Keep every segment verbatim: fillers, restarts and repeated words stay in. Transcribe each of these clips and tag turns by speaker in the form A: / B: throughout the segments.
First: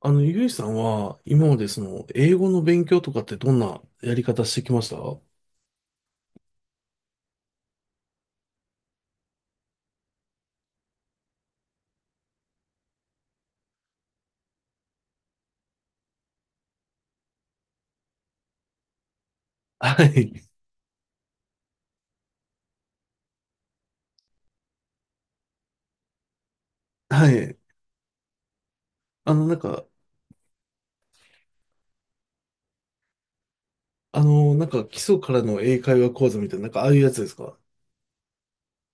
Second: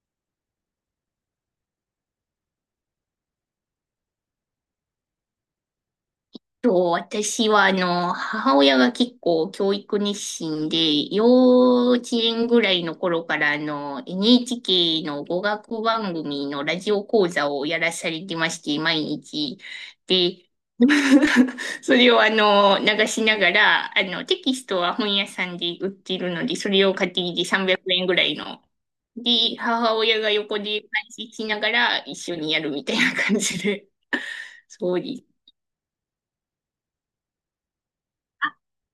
A: あの、ゆいさんは、今までその、英語の勉強とかってどんなやり方してきました？は
B: と、私は、あの、母親が結構教育熱心で、幼稚園ぐらいの頃から、あの、エヌエイチケー の語学番組のラジオ講座をやらされてまして、毎日。
A: い。
B: で、それをあの、流しながら、あの、テキストは本屋さんで売っているので、それを買って
A: は
B: きて
A: い。
B: さんびゃくえんぐらいの。
A: あの、な
B: で、
A: んか、
B: 母親が横で配信しながら一緒にやるみたいな感じで。
A: あ の、なんか、基
B: そうで
A: 礎
B: す。
A: からの英会話講座みたいな、なんか、ああいうやつですか？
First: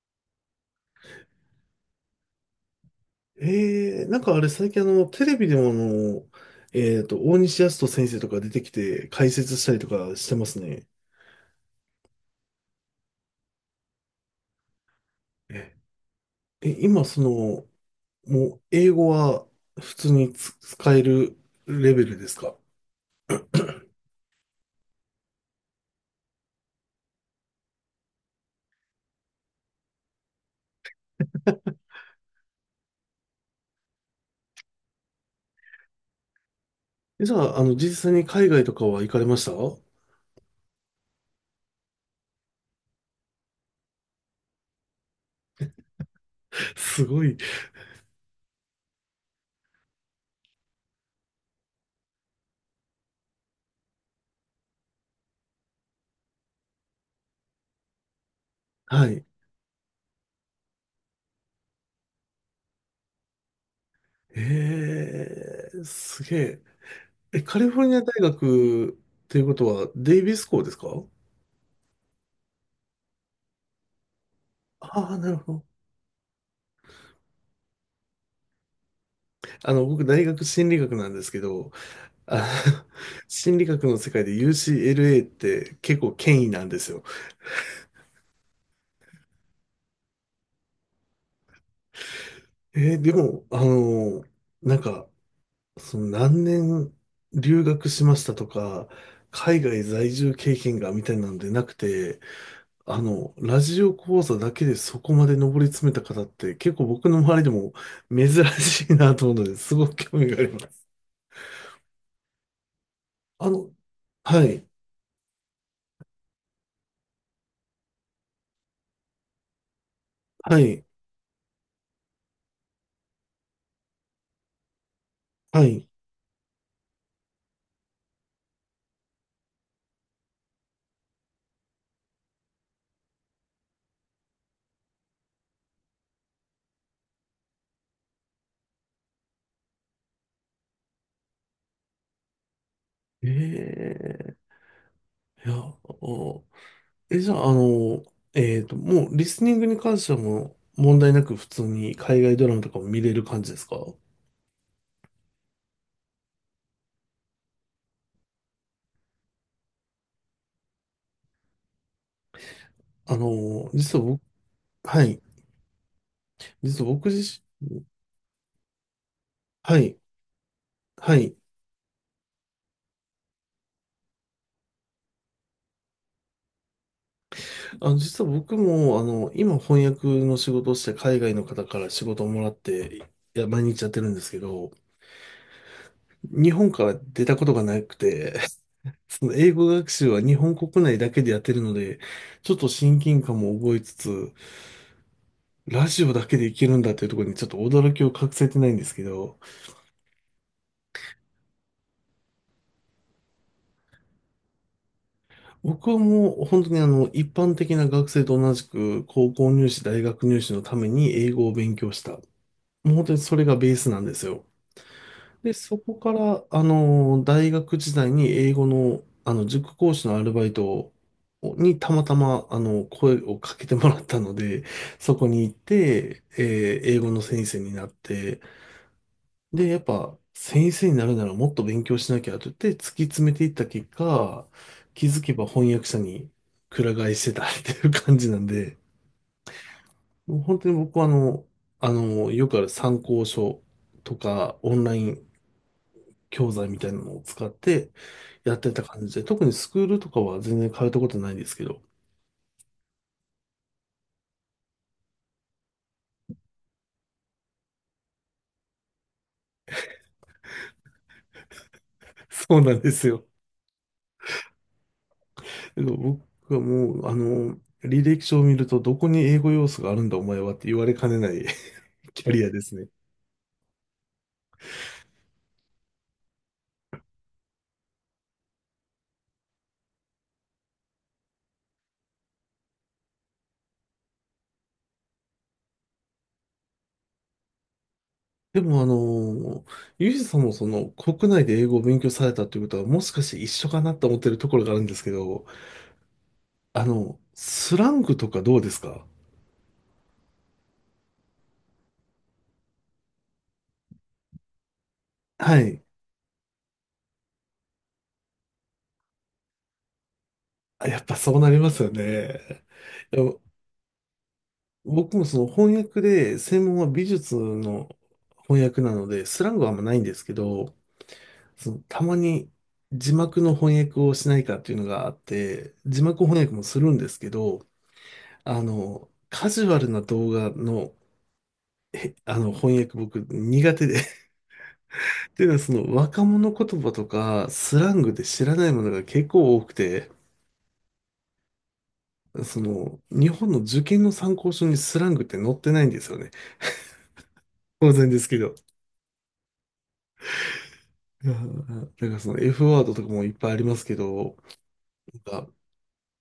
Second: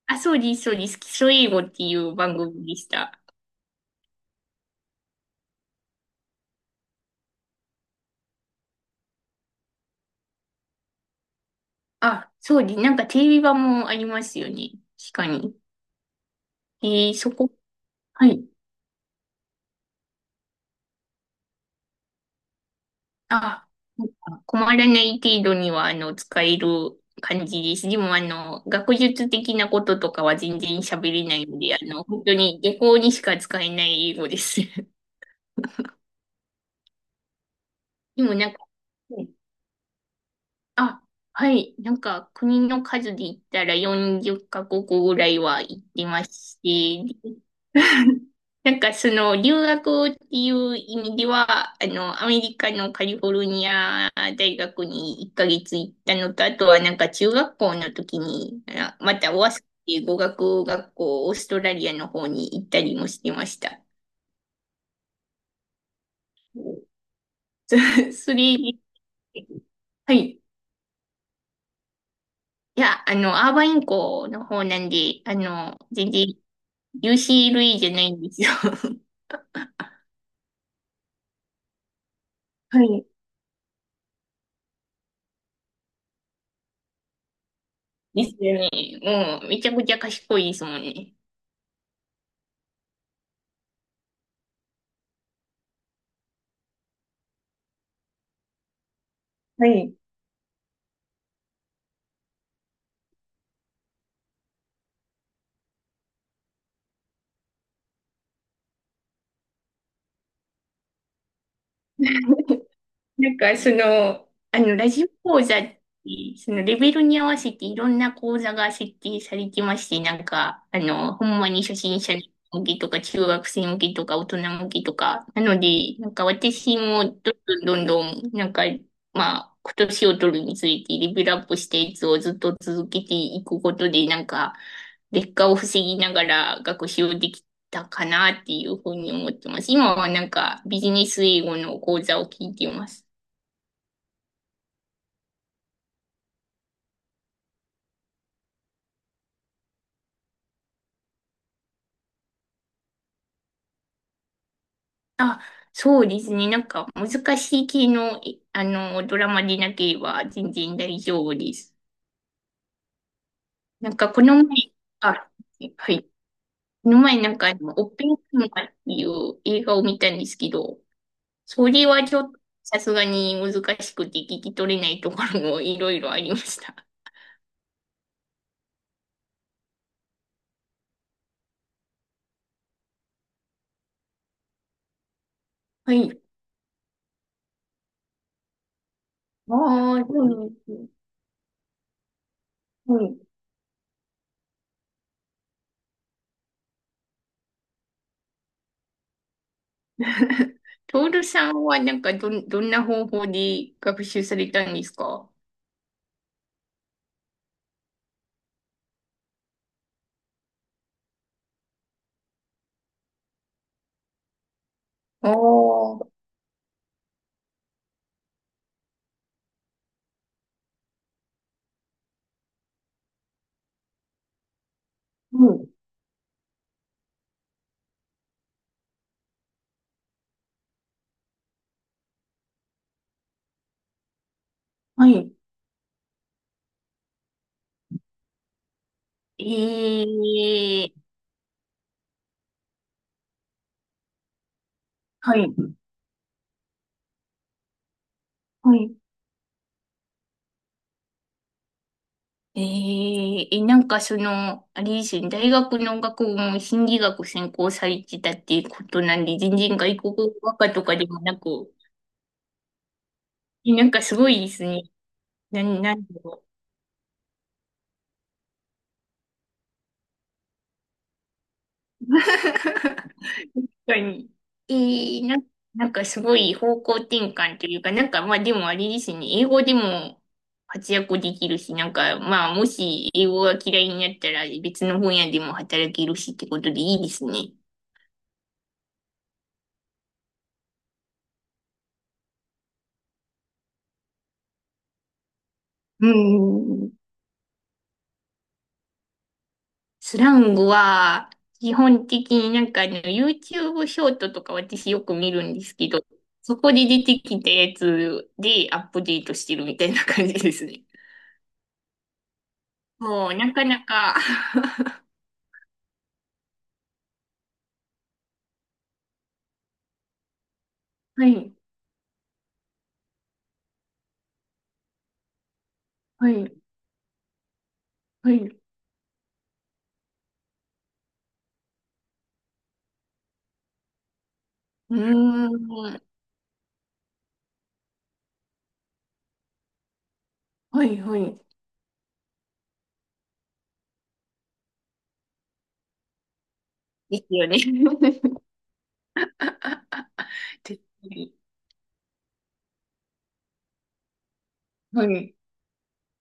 B: あ、そうです、そうです。基礎英語っていう番組でした。
A: ええー、なんかあれ、最近あの、テレビでもあの、えっと、大西康人先生とか出てきて、解説したりとかしてますね。
B: あ、そうです。なんかテレビ版もありますよね。確かに。
A: え、え今、
B: えー、
A: そ
B: そこ、
A: の、
B: はい。
A: もう、英語は、普通につ使えるレベルですか？
B: あ、なんか困らない程度には、あの、使える感じです。でも、あの、学術的なこととかは全然喋れないので、あの、本当に下校にしか使えない英語です。
A: えじゃあ、あの、実際
B: で
A: に
B: も、
A: 海
B: なんか、
A: 外とかは行か
B: う
A: れ
B: ん、
A: ました？
B: あ、はい。なんか、国の数で言ったらよんじゅうカ国ぐらいは行ってまし
A: すごい。
B: て、なんかその留学っていう意味では、あの、アメリカのカリフォルニア大学にいっかげつ行ったのと、あとはなんか中学校の時に、あ
A: は
B: ま
A: い。
B: たオアスっていう語学学校、オーストラリアの方に行ったりもしてました。
A: えー、すげえ。え、カリ
B: そ
A: フォルニア大
B: それ、
A: 学ということは、
B: は
A: デイビ
B: い。
A: ス校ですか？
B: いや、あの、アーバイン校の方なん
A: ああ
B: で、
A: な
B: あ
A: るほど。
B: の、全然 ユーシーエルエー じゃないんですよ。
A: あの、僕、大学心理学なんですけど、
B: は
A: あ、
B: い。
A: 心理学の世界で ユーシーエルエー って結構権威なんですよ。
B: ですよね。もう、めちゃくちゃ賢いですもんね。
A: えーでも、あのなんか、その何年留学しましたとか、海
B: は
A: 外
B: い。
A: 在住経験がみたいなのでなくて、あの、ラジオ講座だけでそこまで上り詰めた方って結構僕の周りでも珍しいなと思うので、すごく興味があります。
B: なん
A: あ
B: か、そ
A: の、
B: の、
A: は
B: あ
A: い、
B: の、ラジオ講座って、そのレベルに合わせていろんな講座が設定されてまして、なん
A: は
B: か、あ
A: い、
B: の、ほんまに初心者向けとか、中学生向けとか、大人向けとか、なの
A: はい。
B: で、なんか私もどんどんどんどん、なんか、まあ、今年を取るにつれてレベルアップしたやつをずっと続けていくことで、なんか、劣化を防ぎながら学習できたかなっていうふうに思ってます。今はなんかビジネス英語の講座を聞いています。
A: ええいや、おえ、じゃあ、あの、えっと、もうリスニングに関してはもう問題なく普通に海外ドラマとかも見れる感じですか？
B: あ、そうですね。なんか難しい系の、いあの、ドラマでなければ全然大丈夫です。
A: あの、
B: なん
A: 実は
B: か
A: 僕、
B: この前、
A: は
B: あ、
A: い、
B: はい。
A: 実
B: こ
A: は
B: の
A: 僕
B: 前なん
A: 自
B: かあ
A: 身、
B: の、オッペンハイマーっていう映画
A: は
B: を
A: い、
B: 見たんですけど、
A: はい。
B: それはちょっとさすがに難しくて聞き取れないところもいろいろありました。
A: あの、実は僕も、あの、今翻訳の仕事をして海外の方から仕事をもらって、いや、毎日やってるんですけど、
B: はい。
A: 日本から出たことがなくて、その英語学
B: ああ、
A: 習は日
B: そう
A: 本
B: です
A: 国
B: ね。
A: 内だけでやってるので、ちょっと親
B: はい。
A: 近感も覚えつつ、ラジオだけでいけるんだっていうところにちょっと驚きを隠せてないんですけど、
B: トールさんはなんかどん、どんな方法で学習されたんですか？
A: 僕はもう本当にあの、一般的な学生と同じく高校入試、大学入試のために英語を勉強した。もう本当にそれがベースなんですよ。
B: ああ
A: で、そこ
B: ー、
A: から、あの、大学時代に英語の、あの、塾講師のアルバイトにたまたま、あの、声をかけてもらったので、そこに
B: う
A: 行っ
B: ん。
A: て、えー英語の先生になって、で、やっぱ、先生になるならもっと勉強しなきゃと言って突き詰めていった結果、気
B: は
A: づけ
B: い。
A: ば翻訳者にくら替えしてたっていう感じなんで、もう本当に僕はあ
B: ええ、
A: の、あの、よくある参考書とか、オンライン
B: はい。
A: 教材みたいなのを使って、やって
B: は
A: た
B: い。
A: 感じで、特にスクールとかは全然通ったことないんですけど、
B: えええ、なんかその、あれですよね、大学の学部も心理学専攻されてたっていうことなんで、全然外国語学科とかでもなく、
A: そうなんですよ。
B: えなんかすごいですね。な、
A: け
B: な
A: ど
B: んだ
A: 僕
B: ろう。
A: はもう、あの、履歴書を見ると、どこに英語要素があるんだお前はって言われかねない キャリアですね。
B: 確かに。ええ、な、なんかすごい方向転換というか、なんかまあでもあれですね、英語でも活躍できるし、なんかまあもし英語が嫌いになったら別の分野でも働けるしってことでいいですね。
A: でも、あの、ユージさんもその国内で英語を勉強されたということは、もしかして一緒かなと思ってるところがあるんですけど、
B: う
A: あ
B: ん。
A: の、スラングとかどうですか？
B: スラングは、基本的になんかね、YouTube ショートとか私よく見るん
A: は
B: です
A: い。
B: けど、そこで出てきたやつでアップデートしてるみたいな感じですね。
A: あやっぱそうなりますよね。いや
B: もう、なかなか。
A: 僕もその翻訳で、専門は美術の翻訳なので、スラングはあんまないんですけど、
B: はい、
A: そのたまに字幕の翻訳をしないかっていうのがあって、字幕
B: は
A: 翻
B: い、
A: 訳もするんですけど、
B: はい。う
A: あの、カジュアルな動画の、あの翻訳僕苦手で っ
B: ー
A: ていうのは その
B: ん、
A: 若者言葉とかスラングで知らないものが結構多くて、
B: はい、はい。
A: その日本の受験の参考書にスラングって載ってないんですよね。
B: ですよね。
A: 当然ですけ ど。
B: 絶
A: い
B: 対。
A: やなんかその エフ ワードとかもいっぱいありますけど、
B: はい。
A: なんか、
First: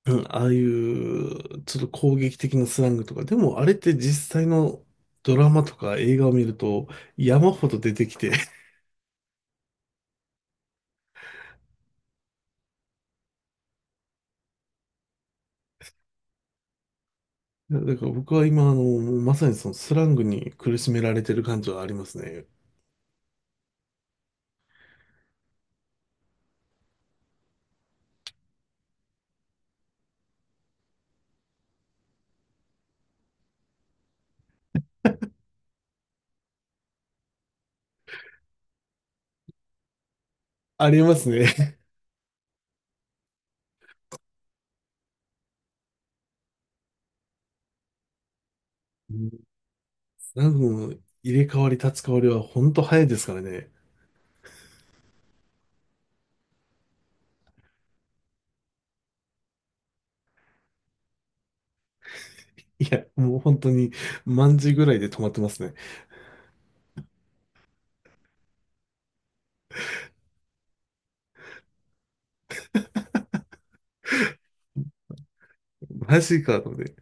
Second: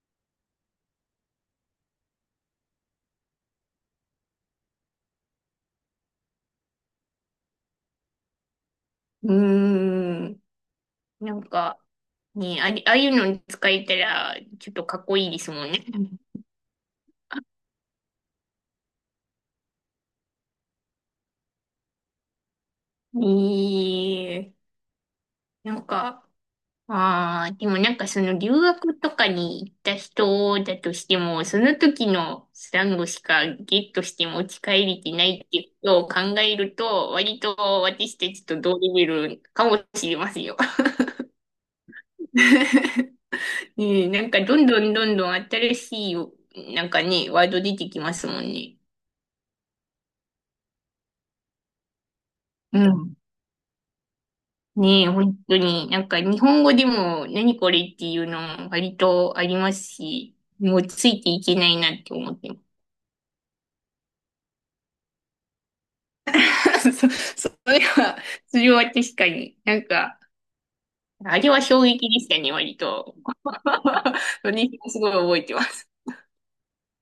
A: うん、ああいうちょっと攻撃的なスラングとか、でもあれって実際のドラマとか映画を見ると山ほど出てきて、
B: うーん。なんか、ね、あれ、ああいうのに使えたら、ちょっとかっこいいですもんね。
A: だから僕は今、あの、もうまさにそのスラングに苦しめられてる感じはありますね。
B: ええ、なんか、ああ、でもなんかその留学とかに行った人だとしても、その時のスラングしかゲットして持ち帰れてないっていうことを考えると、割と私たちと同レベルかもしれませんよ。
A: ありますね。
B: ねえ、なんかどんどんどんどん新しい、なんかね、ワード出てきますもんね。
A: うん。スラングの入れ替わり立ち替わりは本
B: う
A: 当早い
B: ん。
A: ですからね。
B: ねえ、本当に、なんか日本語でも何これっていうの割とありますし、もうついていけないなって思ってま
A: いや、もう本当に、万字ぐらいで止まってますね。
B: す。そ、それは、それは確かに、なんか、あれは衝撃でしたね、割と。私もすごい覚えてます。
A: マジかと思って。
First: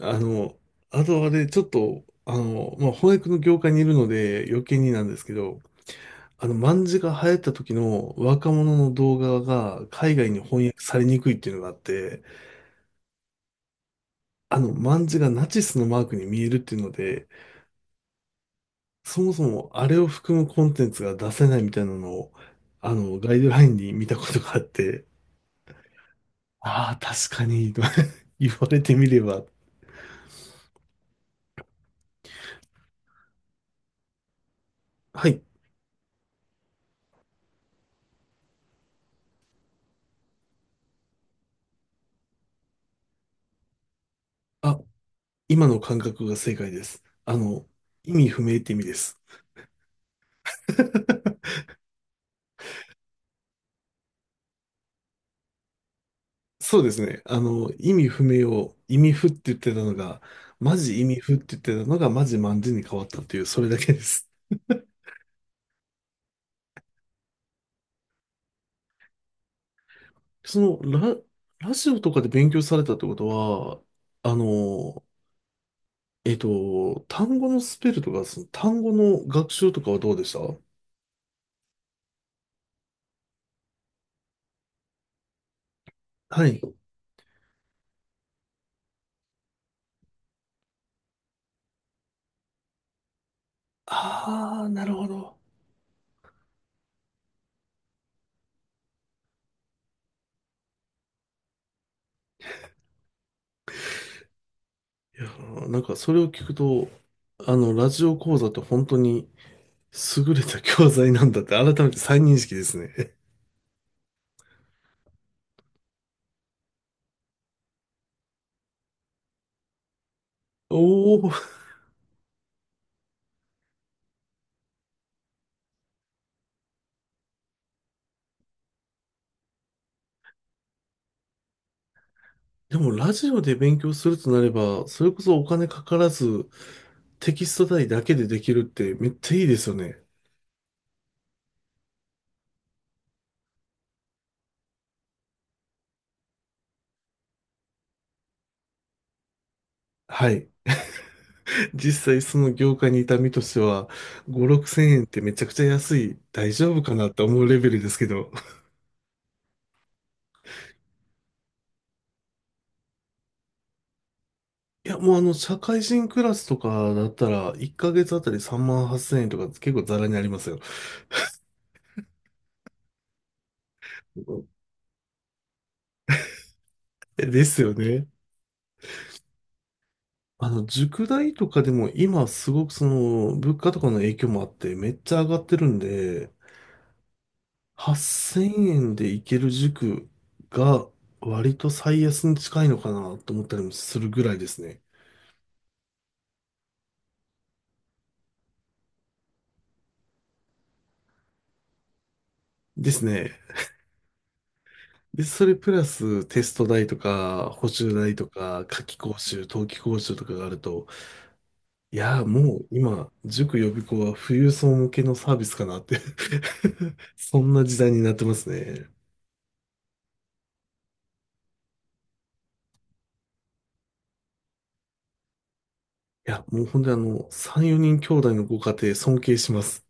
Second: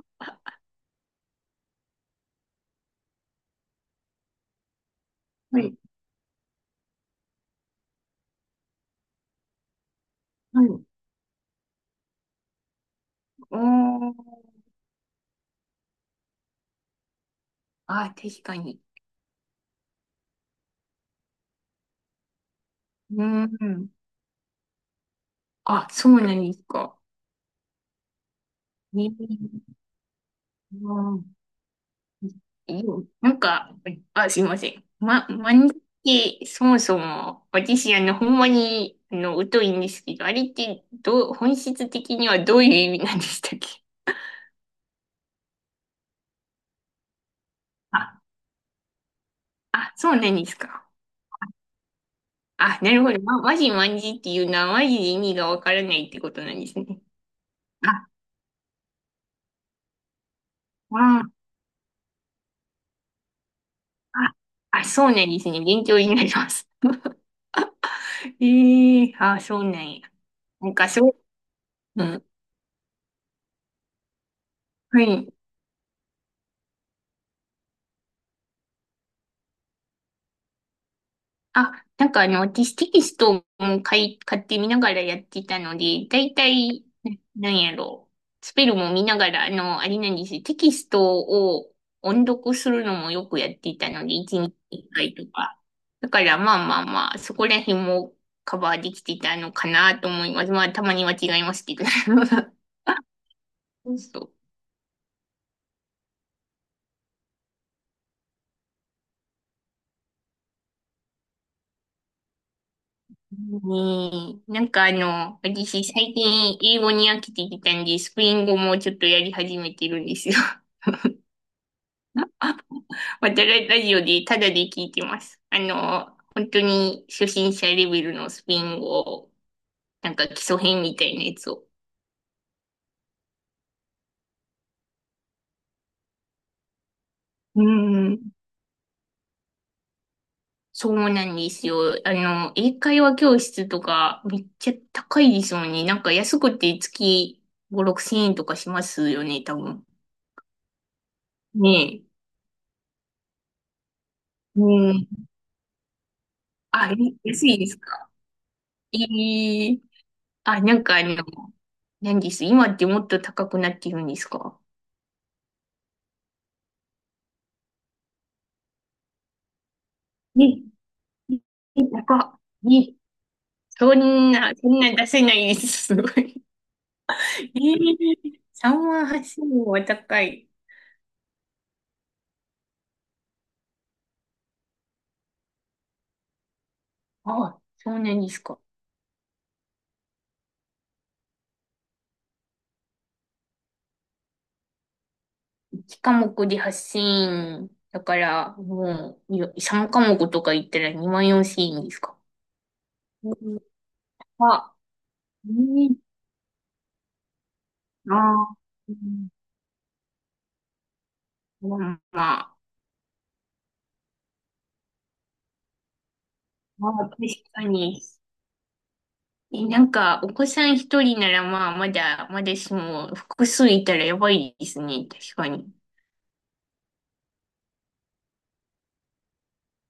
A: あの、あとあれ、ちょっと、あの、まあ、翻訳の業界にいるので余計になんですけど、
B: はい。
A: あの、卍が流行った時の若者の動画が海外に
B: は
A: 翻訳
B: い。
A: されにくいっていうのがあって、
B: おー。
A: あの、卍がナチスのマークに見えるっていうので、
B: あ、確かに。
A: そもそもあれを含むコンテンツが出せないみたいなのを、あの、
B: う
A: ガイドライン
B: ん。
A: に見たことがあって、
B: あ、そうなんです
A: ああ、
B: か。
A: 確かに、と 言われて
B: ね
A: みれば、
B: え。うん。うなんか、あ、すいません。ま、
A: はい。
B: 漫画ってそもそも、私、あの、ほんまに、あの、疎いんですけど、あれって、どう、本質的にはどういう意味なんでしたっけ？
A: あ、今の感覚が正解です。あの、意
B: あ、
A: 味不明って意味です。
B: あ、そうなんですか。あ、なるほど。ま、マジマンジっていうのは、マジで意味がわからないってことなんです
A: そうで
B: ね。
A: すね。あの、意味
B: あ、
A: 不明を意味不って言ってたのが、マジ意味
B: あ、
A: 不って言ってたのが、マジマンジに変わったっていう、それだけです。
B: あ、あ、そうなんですね。勉強になります。ええ、あ、そうなんや。
A: そ
B: なん
A: の、
B: か、そう、
A: ラ、ラジオ
B: う
A: とか
B: ん。
A: で勉強されたってことは、あ
B: は
A: の、
B: い。
A: えっと、単語のスペルとか、その単語の学習とかはどうでした？
B: あ、なんかあの、私テキストも買い、買ってみながらやってたので、だい
A: は
B: た
A: い。
B: い、ななんやろう。スペルも見ながら、あの、あれなんですよ。テキストを音読するのもよくやっていたので、いちにち
A: ああ、な
B: 1
A: るほ
B: 回と
A: ど。
B: か。だからまあまあまあ、そこら辺もカバーできてたのかなと思います。まあ、たまには違いますけど。そう、
A: いやー、なんかそれを聞くと、あの、ラジオ講座って本当に優れた教材なんだって改めて再認識ですね。
B: ねえ、なんかあの、私最近英語に飽きてきたんで、スペイン語もちょっとやり始めてるんですよ。
A: おお。
B: またララジオでタダで聞いてます。あの、本当に初心者レベルのスペイン語、なんか基礎編みたいなやつを。
A: でもラジオで勉強するとなれば、それこそお金かからず、テキス
B: う
A: ト代だけ
B: ん。
A: でできるってめっちゃいいですよね。
B: そうなんですよ。あの、英会話教室とかめっちゃ高いですもんね。なんか安くて月ご、ろくせん円とかしますよね、多分。
A: はい。実
B: ね
A: 際その業界にいた身としては、ご、
B: え。
A: ろくせん
B: う
A: 円って
B: ん。
A: めちゃくちゃ安い、大丈夫
B: あ、
A: か
B: え
A: なって思う
B: 安
A: レ
B: いで
A: ベ
B: す
A: ルですけ
B: か？
A: ど。
B: ええ、あ、なんかあの、何です。今ってもっと高くなってるんですか？
A: いや、もうあの、社会人クラスとかだったら、いっかげつあたりさんまんはっせん えんとか結構ザラにありますよ。
B: ね、え、高っ。ね、そんな、そんな出せないです。すごい。
A: え
B: え
A: ですよね。
B: ー、さんまんはっせんは高い。
A: あの、塾代とかでも今すごくその、物価とかの影響もあってめっちゃ上がってるんで、
B: あ、そうなんです
A: 8000
B: か。
A: 円で行ける塾が割と最安に近いのかなと思ったりもするぐらいですね。
B: いち科目ではっせんだから、もう、いさん科目とか言ったらにまんよんせんえんですか？
A: です
B: う
A: ね。
B: ん、あ、
A: で、そ
B: う
A: れプラ
B: ん、
A: ステスト代とか補習代
B: あ
A: と
B: あ、
A: か夏
B: う
A: 季講
B: ん、
A: 習、冬季講習とかがあると、
B: ま
A: い
B: あ、
A: やー
B: まあ、
A: もう今、塾予備校は富裕層向けのサービスかなって
B: まあ 確
A: そん
B: か
A: な時代
B: に。
A: になってますね。
B: え、なんか、お子さん一人ならまあ、まだ、まだしも、複数いたらやばいですね。確かに。
A: いや、もう本当にあの、さん、よにん兄弟のご家庭尊敬します。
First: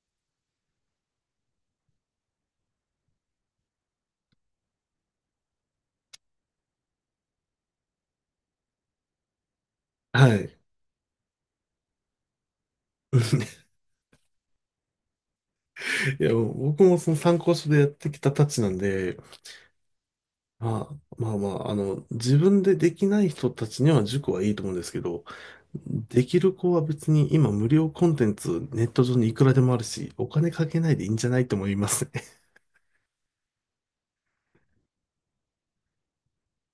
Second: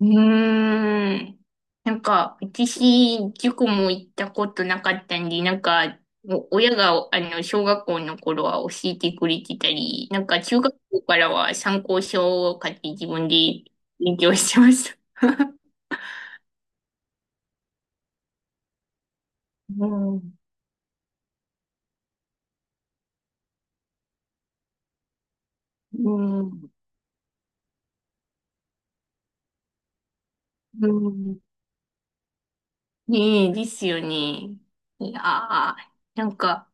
B: うーん。なんか、私、塾も行ったことなかったんで、なんか、お親が、あの、小学校の頃は教えてくれてたり、なん
A: は
B: か、
A: い。
B: 中学校からは参考書を買って自分で 勉強してました。
A: いや、もう僕もその参考書でやってきたたちなんで、
B: うん。
A: まあ、まあまあ、あの、自分でできない人たちには塾はいいと思うんですけど、
B: う
A: できる
B: ん。
A: 子は別に今無料コンテンツネット上にいくらでもあるし、お金かけ
B: う
A: ないでいいんじゃな
B: ん。
A: いと思いますね。
B: ねえ、ですよね。いやー、なんか、